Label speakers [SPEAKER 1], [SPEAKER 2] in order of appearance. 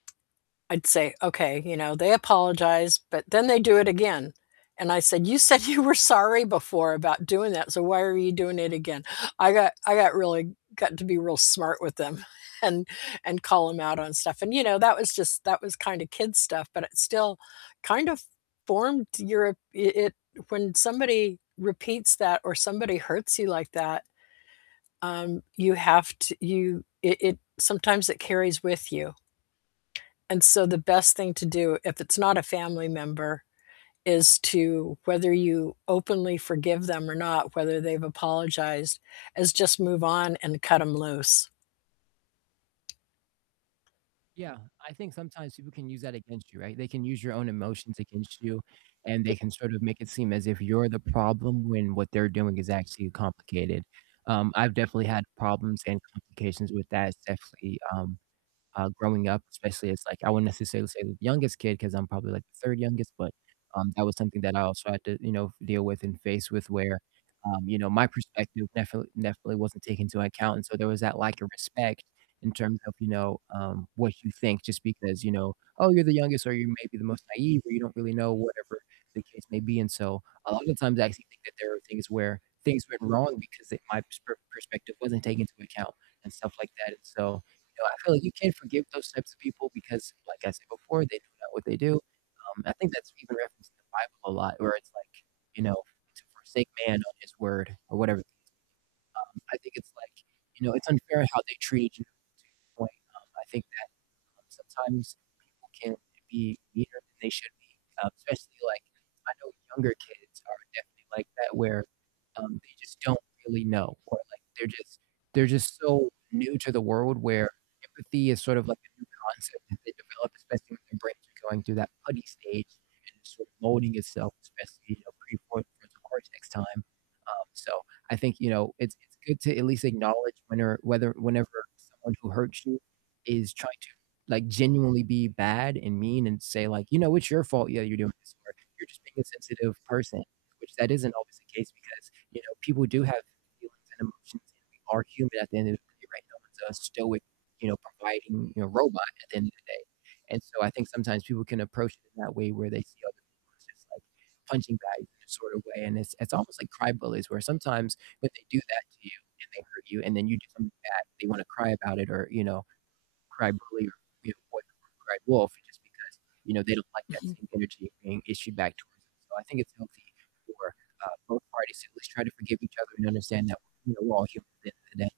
[SPEAKER 1] I'd say, "Okay, you know, they apologized, but then they do it again," and I said, "You said you were sorry before about doing that, so why are you doing it again?" I got I got really got to be real smart with them and and call 'em out on stuff and, you know, that was just, that was kind of kid stuff, but it still kind of formed your it it when somebody repeats that or somebody hurts you like that, um, you have t you it it sometimes it carries with you. And so the best thing to do if it's not a family member is to whether you openly forgive them or not, whether they've apologized, is just move on and cut 'em loose.
[SPEAKER 2] Yeah, I think sometimes people can use that against you, right? They can use your own emotions against you, and they
[SPEAKER 1] M
[SPEAKER 2] can sort of make it seem as if you're the problem when what they're doing is actually complicated, um, I've definitely had problems and complications with that, it's definitely, um, uh, growing up especially, it's like I wouldn't necessarily say the youngest kid 'cause I'm probably like the third youngest, but, um, that was something that I also had to, you know, deal with and face with where, um, you know, my perspective definitely definitely wasn't taken into account, and so there was that lack of respect in terms of, you know, um, what you think just because, you know, "Oh, you're the youngest," or, "You may be the most naive," or, "You don't really know," whatever the case may be and so a lot of the times I actually think that there are things where things went wrong because they my pers perspective wasn't taken into account and stuff like that and so, you know, I feel like you can forgive those types of people because like I said before, they don't know what they do, um, I think that's even referenced in the Bible a lot where it's like, you know, to forsake man on his word or whatever the case may be, um, I think it's like, you know, it's unfair how they treated you to a certain point, um, I think that, um, sometimes people can be meaner than they should be, um, especially, like, I know younger kids are definitely like that where, um, they just don't really know or like they're just they're just so new to the world where empathy is sort of like a new concept that they develop, especially when their brains are going through that putty stage and it's sort of molding itself, especially, you know, prefrontal cortex time, um, so I think, you know, it's it's good to at least acknowledge when or whether whenever someone who hurts you is trying to like genuinely be bad and mean and say like, "You know, it's your fault. Yeah, you're doing this," or, "You're just being a sensitive person," which that isn't always the case because, you know, people do have feelings and emotions, and we are human at the end of the day, right, no one's a stoic, you know, providing, you know, robot at the end of the day, and so I think sometimes people can approach it in that way where they see other people as just like punching bags in a sort of way and it's it's almost like crybullies where sometimes when they do that to you and they hurt you and then you do something back, they wanna cry about it or, you know, crybully or, you know, what cry wolf just because, you know, they don't like that
[SPEAKER 1] Mhm.
[SPEAKER 2] same energy being issued back towards them, so I think it's healthy for, uh, both parties to at least try to forgive each other and understand that, you know, we're all human at the end of the day.